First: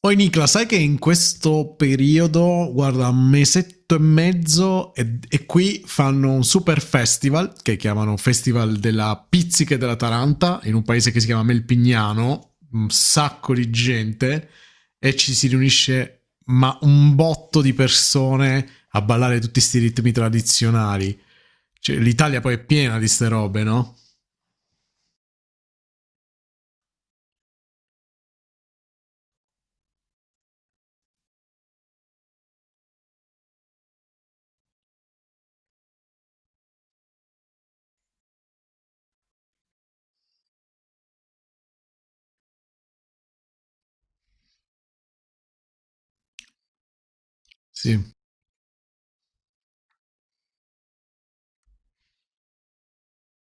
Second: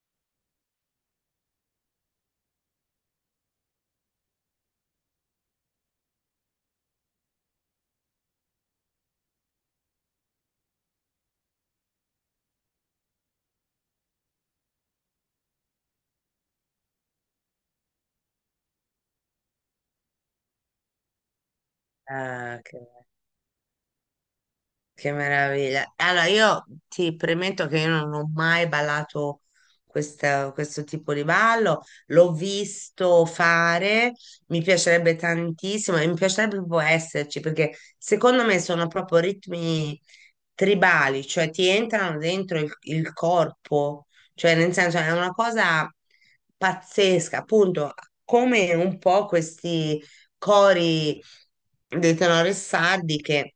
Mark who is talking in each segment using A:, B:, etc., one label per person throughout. A: Poi Nicola, sai che in questo periodo, guarda, un mesetto e mezzo e qui fanno un super festival che chiamano Festival della Pizzica e della Taranta in un paese che si chiama Melpignano, un sacco di gente e ci si riunisce ma un botto di persone a ballare tutti questi ritmi tradizionali. Cioè, l'Italia poi è
B: Ah,
A: piena di ste robe, no?
B: che meraviglia. Allora, io ti premetto che io non ho mai ballato questo tipo di ballo. L'ho visto fare, mi piacerebbe tantissimo e mi piacerebbe proprio esserci perché secondo me sono proprio ritmi tribali, cioè ti entrano dentro il corpo, cioè nel senso è una cosa pazzesca, appunto,
A: Sì.
B: come un po' questi cori dei Tenore Sardi che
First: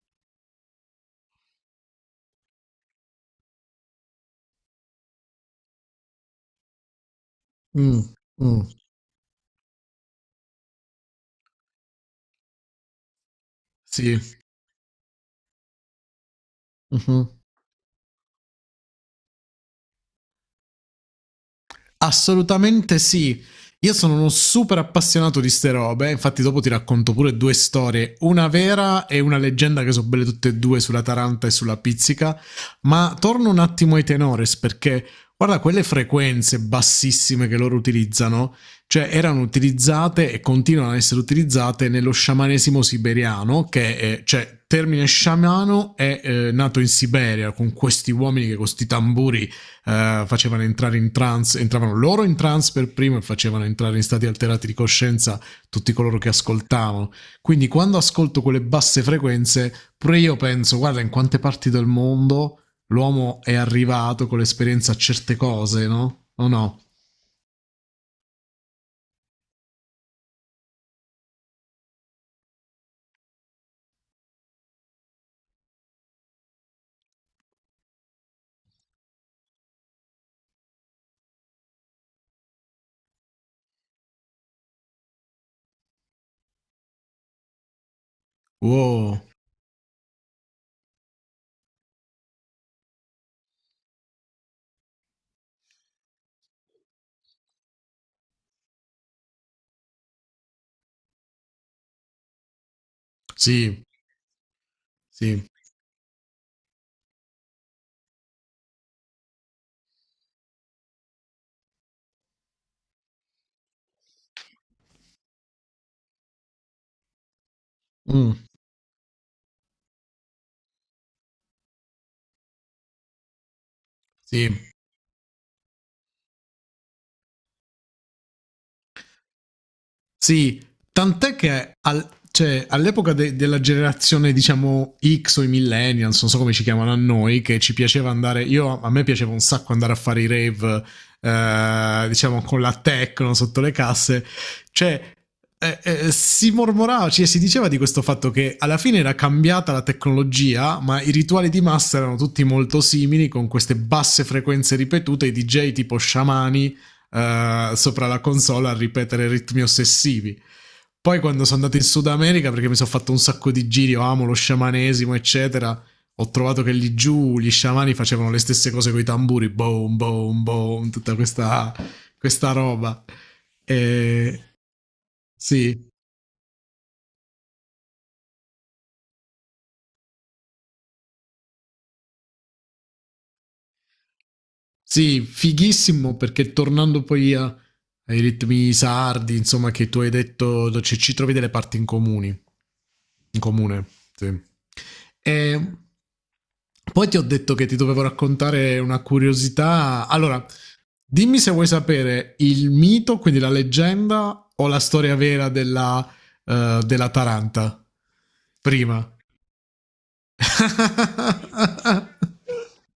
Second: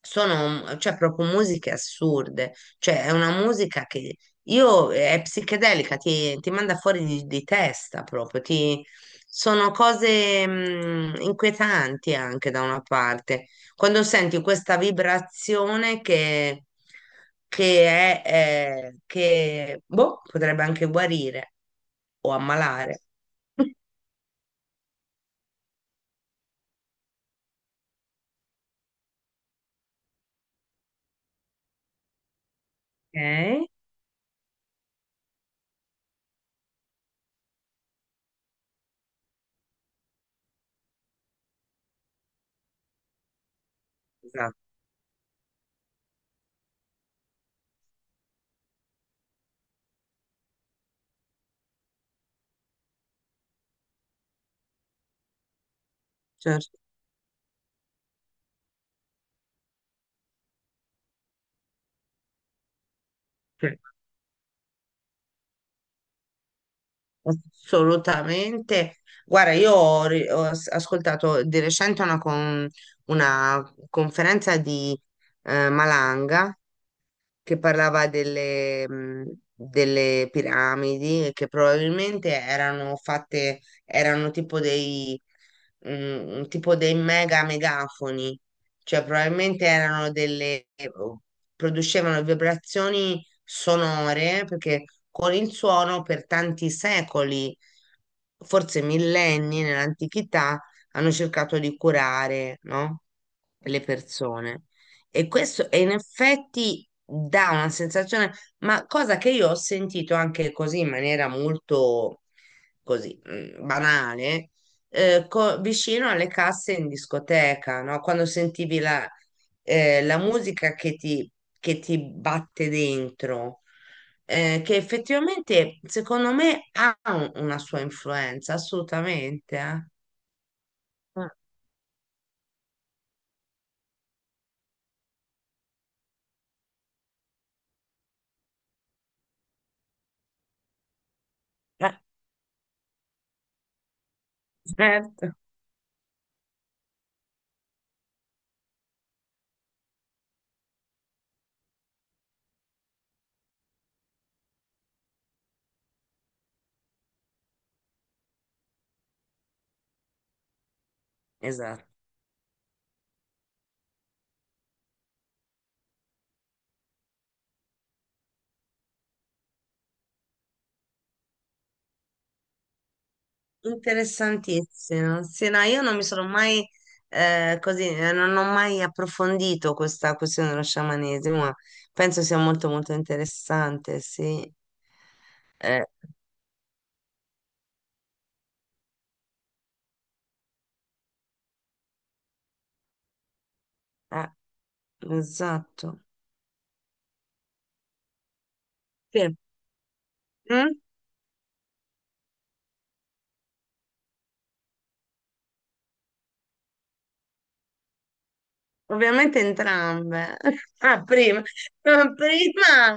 B: sono, cioè, proprio musiche assurde, cioè è una musica che io è psichedelica, ti manda fuori di
A: Mm,
B: testa proprio,
A: mm,
B: sono cose inquietanti anche da una parte. Quando
A: sì.
B: senti questa vibrazione
A: Mhm.
B: che è, che boh, potrebbe anche guarire o
A: Assolutamente
B: ammalare.
A: sì. Io sono uno super appassionato di ste robe, infatti dopo ti racconto pure due storie, una vera e una leggenda che sono belle tutte e due sulla Taranta e sulla Pizzica, ma torno un
B: Ok?
A: attimo ai tenores perché guarda quelle frequenze bassissime che loro utilizzano, cioè erano utilizzate e continuano ad essere utilizzate nello sciamanesimo siberiano, che è,
B: Esatto,
A: cioè termine sciamano è nato in Siberia con questi uomini che con questi tamburi facevano entrare in trance, entravano loro in trance per primo e facevano entrare in stati alterati di coscienza tutti coloro che
B: certo.
A: ascoltavano. Quindi quando ascolto quelle basse frequenze, pure io penso, guarda in quante parti del mondo l'uomo è
B: Sì,
A: arrivato con l'esperienza a certe cose, no? O no?
B: assolutamente. Guarda, io ho, ri- ho as- ascoltato di recente una conferenza di Malanga che parlava delle, delle piramidi e che probabilmente erano fatte, erano tipo dei megafoni, cioè
A: Wow,
B: probabilmente erano delle, producevano vibrazioni sonore perché con il suono per tanti secoli, forse millenni nell'antichità, hanno cercato di curare, no? Le
A: sì,
B: persone. E
A: sì,
B: questo e in effetti dà una sensazione, ma cosa che io ho sentito anche così in maniera molto così banale, vicino alle casse in discoteca, no? Quando
A: mm,
B: sentivi la, la musica che ti batte dentro.
A: sì.
B: Che effettivamente secondo me ha una sua influenza, assolutamente.
A: Sì,
B: Mm.
A: tant'è che cioè, all'epoca della generazione, diciamo, X o i millennials, non so come ci chiamano a noi, che ci piaceva andare, io a me piaceva un sacco andare a fare i rave,
B: Eh,
A: diciamo, con la techno sotto le casse, cioè,
B: certo.
A: si mormorava, cioè, si diceva di questo fatto che alla fine era cambiata la tecnologia, ma i rituali di massa erano tutti molto simili, con queste basse frequenze ripetute, i DJ tipo sciamani sopra la console a ripetere ritmi ossessivi. Poi quando sono andato in
B: Esatto.
A: Sud America, perché mi sono fatto un sacco di giri, io amo lo sciamanesimo, eccetera, ho trovato che lì giù gli sciamani facevano le stesse cose con i tamburi, boom, boom, boom, tutta questa roba. E,
B: Interessantissimo. Sì, no, io
A: sì,
B: non mi sono mai non ho mai approfondito questa questione dello sciamanesimo, ma penso sia molto molto interessante, sì.
A: sì,
B: Eh,
A: fighissimo perché tornando poi ai ritmi sardi, insomma, che tu hai detto, ci trovi delle parti in comuni. In comune,
B: eh,
A: sì. E
B: esatto.
A: poi ti ho detto che ti dovevo raccontare una
B: Sì.
A: curiosità. Allora,
B: Mm?
A: dimmi se vuoi sapere il mito, quindi la leggenda o la storia vera della Taranta. Prima.
B: Ovviamente entrambe. Ah, prima, prima,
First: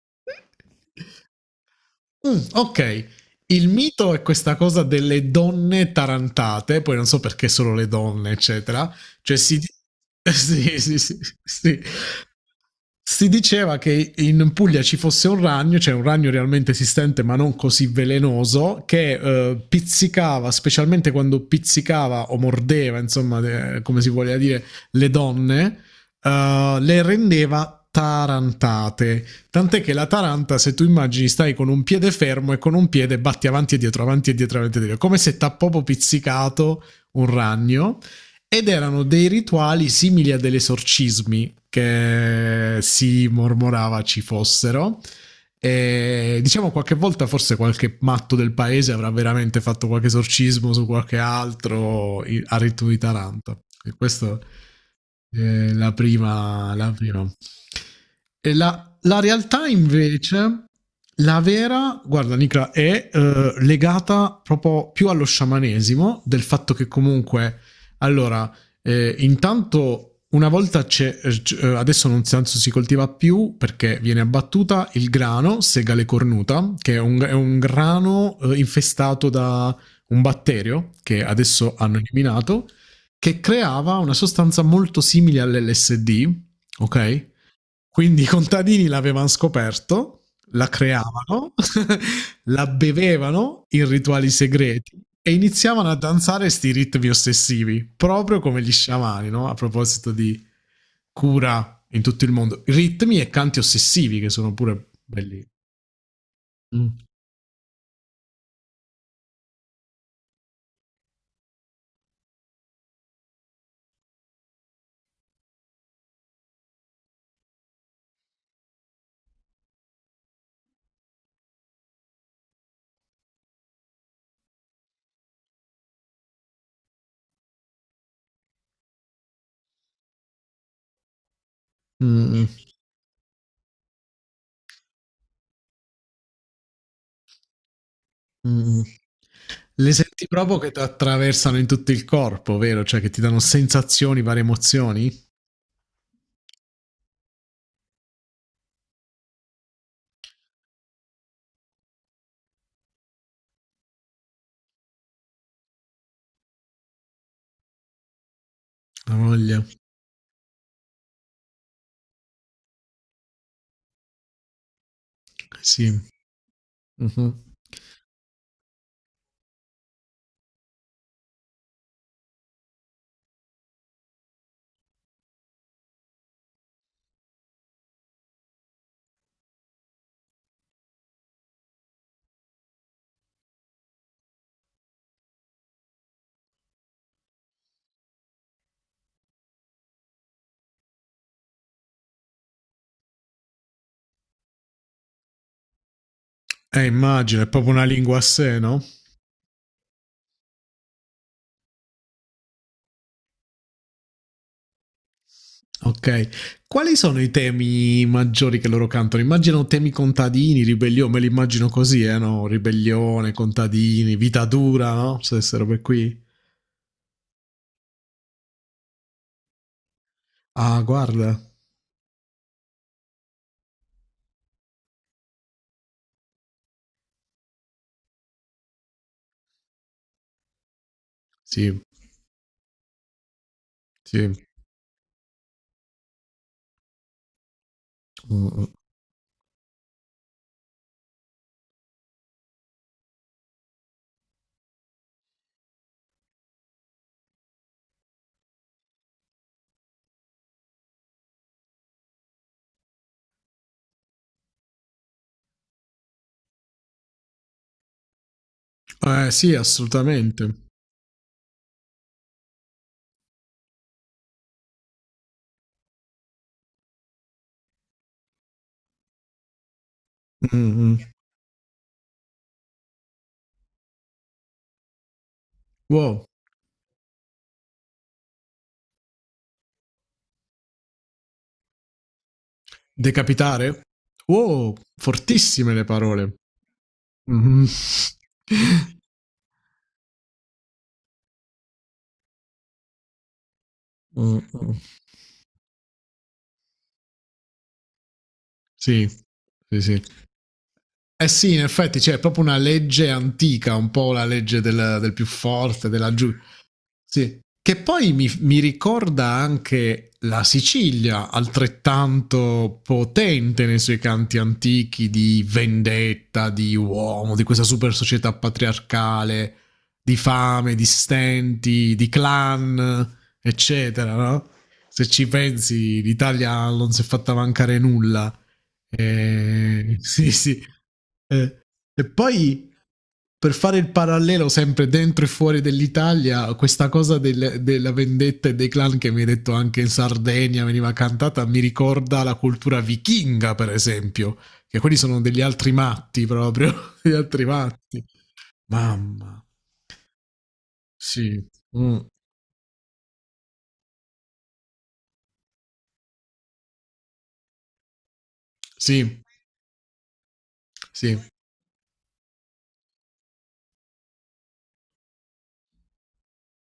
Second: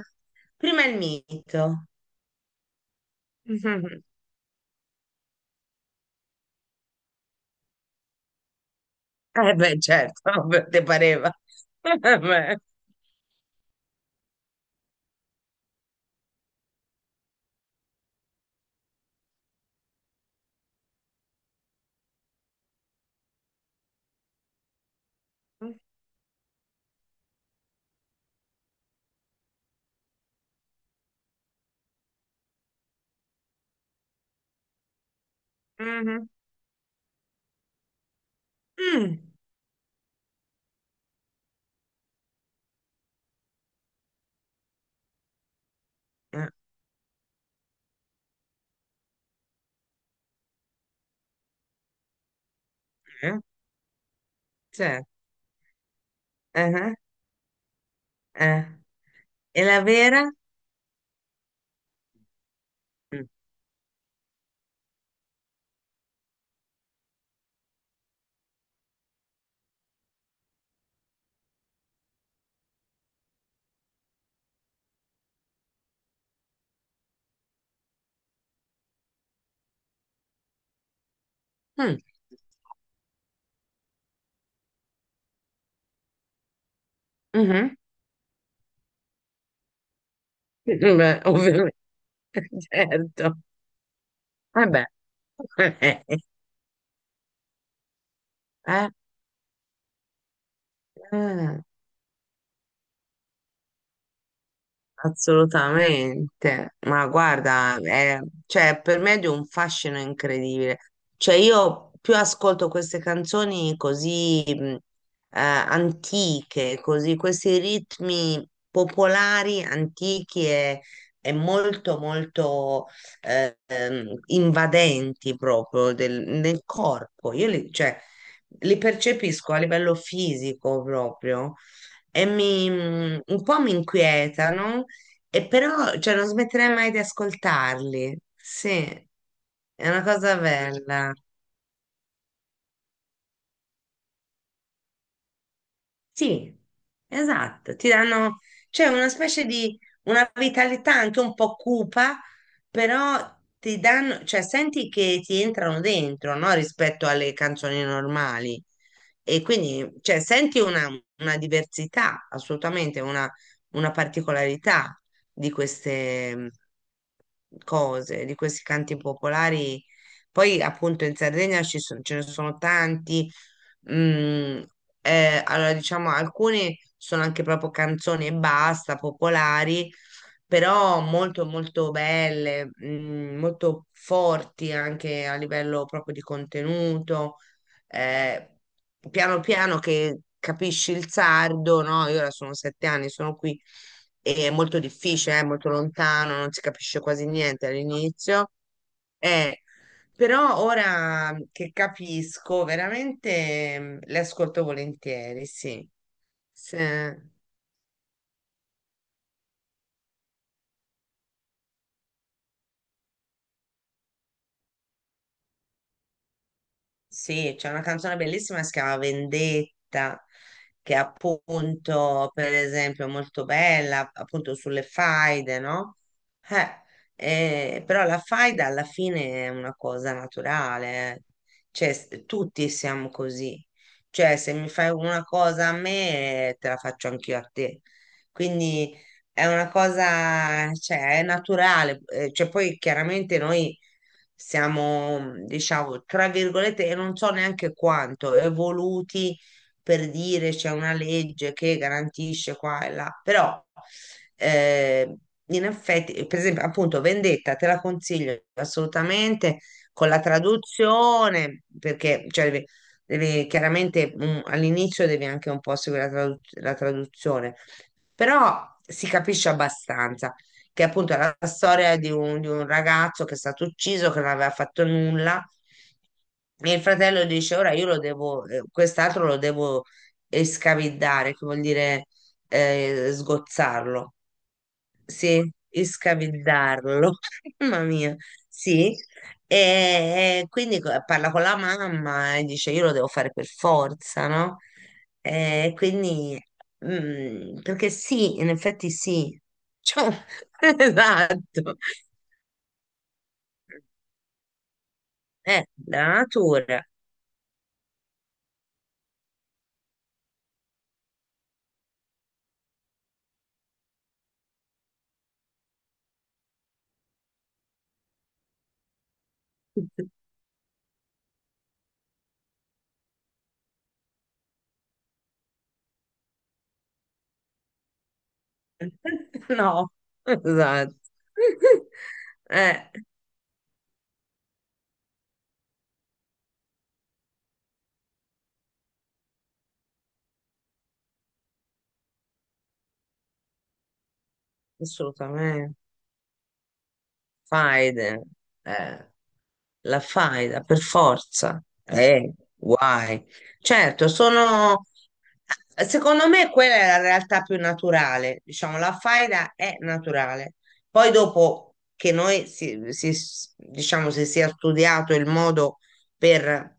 B: prima il mito.
A: Okay. Il mito è questa cosa delle donne tarantate, poi non so perché solo le donne, eccetera. Cioè
B: Mhm. Eh
A: si di
B: beh, certo,
A: sì,
B: ti
A: sì, sì,
B: pareva.
A: sì.
B: Vabbè.
A: Si diceva che in Puglia ci fosse un ragno, cioè un ragno realmente esistente ma non così velenoso, che, pizzicava, specialmente quando pizzicava o mordeva, insomma, de come si voglia dire, le donne, le rendeva tarantate. Tant'è che l'Ataranta, se tu immagini, stai con un piede fermo e con un piede batti avanti e dietro, avanti e dietro, avanti e dietro, come se t'ha proprio
B: Mhm.
A: pizzicato un ragno. Ed erano
B: Mm.
A: dei rituali simili a degli esorcismi che si mormorava ci fossero. E
B: Eh,
A: diciamo qualche volta forse qualche matto del paese avrà veramente fatto qualche esorcismo su qualche altro a ritmo di
B: eh,
A: Taranto. E questa
B: certo.
A: è la prima. La
B: Ah,
A: prima. E
B: ah.
A: la
B: E
A: realtà
B: la vera?
A: invece, la vera, guarda Nicola, è
B: Mm.
A: legata proprio più allo sciamanesimo, del fatto che comunque, allora, intanto una volta c'è, adesso non si, anzi, si coltiva più perché viene abbattuta il grano, segale cornuta, che è un, grano infestato da un batterio che adesso hanno
B: Mm,
A: eliminato, che creava una sostanza molto simile all'LSD, ok?
B: mhm.
A: Quindi i contadini l'avevano scoperto, la
B: Beh,
A: creavano,
B: ovviamente,
A: la
B: certo.
A: bevevano in rituali
B: Vabbè.
A: segreti e iniziavano a
B: Eh,
A: danzare sti ritmi ossessivi, proprio come gli
B: ah,
A: sciamani, no? A proposito di
B: ah.
A: cura in tutto il mondo, ritmi e canti ossessivi che sono pure belli.
B: Assolutamente,
A: Mm.
B: ma guarda, è- cioè, per me è di un fascino incredibile. Cioè, io più ascolto queste canzoni così antiche, così, questi ritmi popolari, antichi e molto, molto invadenti proprio nel corpo. Io li, cioè, li percepisco a livello fisico proprio e
A: Mm.
B: mi, un po' mi inquietano e però, cioè, non smetterei mai di ascoltarli.
A: Mm.
B: Sì, è
A: Le
B: una
A: senti
B: cosa
A: proprio che ti
B: bella.
A: attraversano in tutto il corpo, vero? Cioè che ti danno sensazioni, varie emozioni?
B: Sì, esatto, ti danno, cioè una specie di, una vitalità anche un po' cupa, però ti danno, cioè senti che ti entrano dentro, no? Rispetto alle canzoni normali.
A: La
B: E
A: voglia,
B: quindi, cioè, senti una diversità, assolutamente, una particolarità di
A: sì.
B: queste
A: Mhm.
B: cose, di questi canti popolari. Poi, appunto, in Sardegna ce ne sono tanti. Mm, allora diciamo alcune sono anche proprio canzoni e basta, popolari, però molto molto belle, molto forti anche a livello proprio di contenuto. eh, piano piano che capisci il sardo, no? Io ora sono 7 anni, sono qui e è molto difficile, è molto lontano, non si capisce quasi
A: Immagino, è
B: niente
A: proprio una lingua a
B: all'inizio.
A: sé, no?
B: eh, Però ora che capisco, veramente le ascolto volentieri, sì.
A: Ok. Quali sono
B: Se-
A: i temi maggiori che loro cantano? Immagino temi contadini, ribellione, me li immagino così, no? Ribellione, contadini, vita dura, no? Se queste robe qui.
B: sì, c'è una canzone bellissima che si chiama Vendetta,
A: Ah,
B: che è
A: guarda.
B: appunto, per esempio, molto bella, appunto sulle faide, no? Eh, però la faida alla fine è una cosa naturale, eh.
A: Sì,
B: Cioè, tutti siamo così.
A: sì.
B: Cioè, se mi fai una cosa a me, te la faccio anch'io a te.
A: Mm.
B: Quindi è una cosa, cioè, è naturale, cioè poi chiaramente noi siamo, diciamo, tra virgolette, e non so neanche quanto, evoluti per dire c'è una legge che garantisce qua e là, però eh, in effetti, per esempio, appunto, Vendetta te la consiglio
A: Sì,
B: assolutamente con la
A: assolutamente.
B: traduzione, perché cioè, chiaramente all'inizio devi anche un po' seguire la la traduzione, però si capisce abbastanza
A: Mm,
B: che
A: mm.
B: appunto è la storia di di un ragazzo che è stato ucciso, che non aveva fatto nulla,
A: Wow.
B: e il fratello dice: Ora io lo devo, quest'altro lo devo escavidare, che vuol dire
A: Decapitare?
B: sgozzarlo.
A: Wow,
B: Sì,
A: fortissime le
B: e
A: parole.
B: scavillarlo,
A: Mhm.
B: mamma mia, sì. E quindi parla con la mamma e dice io lo devo fare per forza,
A: Mm,
B: no?
A: mm.
B: E quindi, perché sì, in effetti
A: Sì,
B: sì,
A: sì, sì.
B: cioè,
A: Eh sì, in
B: esatto,
A: effetti c'è proprio una legge antica, un po' la legge del più
B: è
A: forte,
B: la
A: della giù.
B: natura.
A: Sì. Che poi mi ricorda anche la Sicilia, altrettanto potente nei suoi canti antichi di vendetta, di uomo, di questa super società patriarcale, di fame, di stenti, di clan, eccetera, no? Se ci pensi, l'Italia non si è fatta mancare nulla.
B: No,
A: Sì, sì.
B: esatto,
A: Eh, e poi
B: eh,
A: per fare il parallelo sempre dentro e fuori dell'Italia, questa cosa della vendetta e dei clan che mi hai detto anche in Sardegna veniva cantata, mi ricorda la cultura vichinga, per esempio, che quelli sono degli altri
B: assolutamente.
A: matti proprio, degli altri matti.
B: Faide, eh,
A: Mamma,
B: la faida per
A: sì,
B: forza,
A: mm,
B: guai. Certo, sono, secondo me quella è la realtà più naturale, diciamo, la
A: sì,
B: faida è naturale. Poi
A: sì,
B: dopo che noi diciamo, si sia studiato il modo per,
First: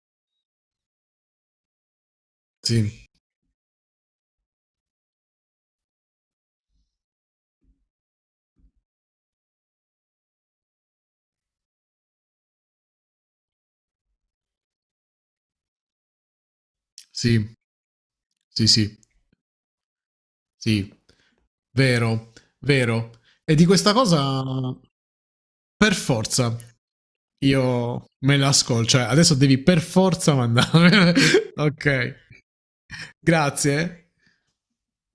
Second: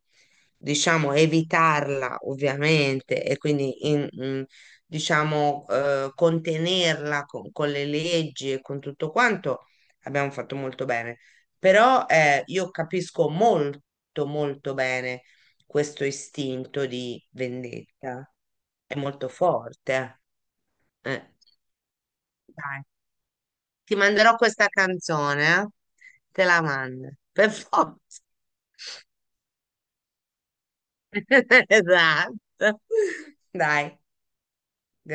B: diciamo, evitarla,
A: sì,
B: ovviamente, e quindi diciamo, contenerla con le leggi e con tutto quanto abbiamo fatto molto bene. Però io capisco molto, molto bene questo istinto di
A: sì,
B: vendetta.
A: sì,
B: È
A: sì,
B: molto forte.
A: sì,
B: eh. Eh.
A: vero,
B: Dai,
A: vero. E di questa
B: ti manderò
A: cosa
B: questa canzone, eh.
A: per
B: Te
A: forza
B: la mando. Per
A: io
B: forza.
A: me la ascolto. Cioè, adesso devi per forza mandarmi. Ok.
B: Esatto. Dai.
A: Grazie.